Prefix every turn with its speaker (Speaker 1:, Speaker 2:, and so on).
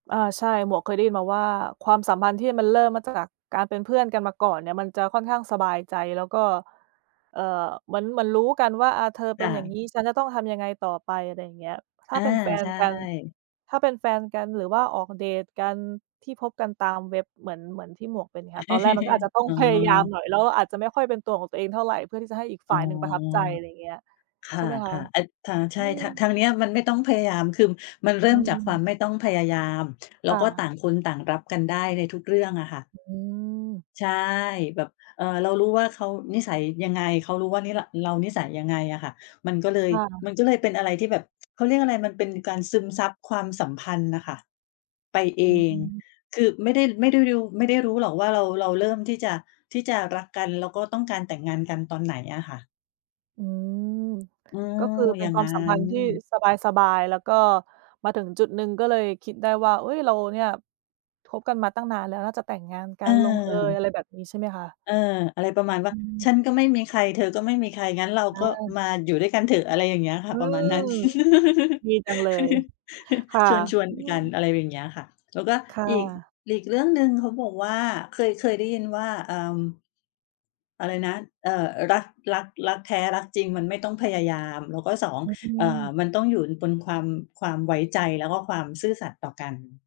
Speaker 1: อา ใช่ หมวกเคยได้ยินมาว่าความสัมพันธ์ที่มันเริ่มมาจากการเป็นเพื่อนกันมาก่อนเนี่ย มันจะค่อนข้างสบายใจ แล้วก็ เอ่อ เหมือน เหมือนรู้กันว่า อ่า "เธอเ
Speaker 2: ค
Speaker 1: ป็
Speaker 2: ่
Speaker 1: น อย่าง
Speaker 2: ะ
Speaker 1: งี้ ฉันจะต้องทำยังไงต่อไป?" อะไรอย่างเงี้ย ถ้
Speaker 2: อ
Speaker 1: า
Speaker 2: า
Speaker 1: เป็น แฟ
Speaker 2: ใ
Speaker 1: น
Speaker 2: ช
Speaker 1: กัน
Speaker 2: ่
Speaker 1: ถ้าเป็นแฟนกัน หรือว่าออกเดตกัน ที่พบกันตามเว็บ เหมือน เหมือนที่หมวกเป็นค่ะ ตอนแรกมันก็อาจจะต้อง
Speaker 2: อ๋
Speaker 1: พยายาม
Speaker 2: อ
Speaker 1: หน่อย แล้วอาจจะไม่ค่อยเป็นตัวของตัวเองเท่าไร เพื่อที่จะให้อีกฝ
Speaker 2: อ๋อ
Speaker 1: ่าย หนึ่งประทับใจ อะไรอย่างเงี้ย
Speaker 2: ค
Speaker 1: ใช
Speaker 2: ่
Speaker 1: ่
Speaker 2: ะ
Speaker 1: ไหมคะ
Speaker 2: ๆ อ ค่ะ ใช
Speaker 1: อื
Speaker 2: ่ค่ะ ทา
Speaker 1: ม
Speaker 2: งเนี้ยมันไม่ต้องพยายาม คือมันเริ
Speaker 1: อ
Speaker 2: ่
Speaker 1: ื
Speaker 2: มจากความ
Speaker 1: ม
Speaker 2: ไม่ต้องพยายาม แล้
Speaker 1: ค
Speaker 2: ว
Speaker 1: ่
Speaker 2: ก็ต่า
Speaker 1: ะ
Speaker 2: งคนต่างรับกันได้ในทุกเรื่องอะค่ะ
Speaker 1: อืม
Speaker 2: ใช่ แบบ เอ่อ เรารู้ว่าเขานิสัยยังไง เขารู้ว่านิ เรา เรานิสัยยังไงอะค่ะ มันก็เล
Speaker 1: ค
Speaker 2: ย
Speaker 1: ่ะ
Speaker 2: มันก็เลยเป็นอะไรที่แบบ เขาเรียกอะไร มันเป็นการซึมซับความสัมพันธ์น่ะค่ะ ไปเอ
Speaker 1: อือฮ
Speaker 2: ง
Speaker 1: ึ
Speaker 2: คือไม่ได้ ไม่ได้รู ไม่ได้รู้หรอกว่า เรา เราเริ่มที่จะ ที่จะรักกัน แล้วก็ต้องการแต่งงานกันตอน ไหนอะค่ะ
Speaker 1: อืม
Speaker 2: อื
Speaker 1: ก็
Speaker 2: ม
Speaker 1: คือเป
Speaker 2: อ
Speaker 1: ็
Speaker 2: ย
Speaker 1: น
Speaker 2: ่าง
Speaker 1: ควา
Speaker 2: ง
Speaker 1: ม
Speaker 2: ั้
Speaker 1: สัมพันธ
Speaker 2: น
Speaker 1: ์ที่สบาย ๆ แล้วก็มาถึงจุดหนึ่ง ก็เลยคิดได้ว่า เอ๊ย เราเนี่ยคบกันมาตั้งนานแล้ว น่าจะแต่งงานกัน ลงเอย
Speaker 2: เ
Speaker 1: อ
Speaker 2: ออ
Speaker 1: ะไรแบบนี้ ใช่ไหมคะ?
Speaker 2: เออ อะไรประมาณว่
Speaker 1: อ
Speaker 2: า
Speaker 1: ืม
Speaker 2: "ฉันก็ไม่มีใคร เธอก็ไม่มีใคร งั้นเรา
Speaker 1: อ
Speaker 2: ก็
Speaker 1: า
Speaker 2: มาอยู่ด้วยกันเถอะ" อะไรอย่างเงี้ยค่
Speaker 1: อ
Speaker 2: ะ
Speaker 1: ื
Speaker 2: ประมาณนั้น
Speaker 1: ม ดีจังเลย ค่ะ
Speaker 2: ชวน
Speaker 1: อื
Speaker 2: ๆ กั
Speaker 1: ม
Speaker 2: นอะไรอย่างเงี้ยค่ะ แล้วก็
Speaker 1: ค่
Speaker 2: อีก
Speaker 1: ะ
Speaker 2: อีกเรื่องหนึ่ง เขาบอกว่า เคย เคยได้ยินว่า เอิ่ม อะไรนะ เอ่อ อ รัก รัก รักแท้ รักจริง มันไม่ต้องพยายาม แล้วก็ 2
Speaker 1: อื
Speaker 2: เอ่อ
Speaker 1: อ
Speaker 2: มันต้องอยู่บนความ ความไว้ใจ แล้วก็ความซื่อสัตย์ต่อกัน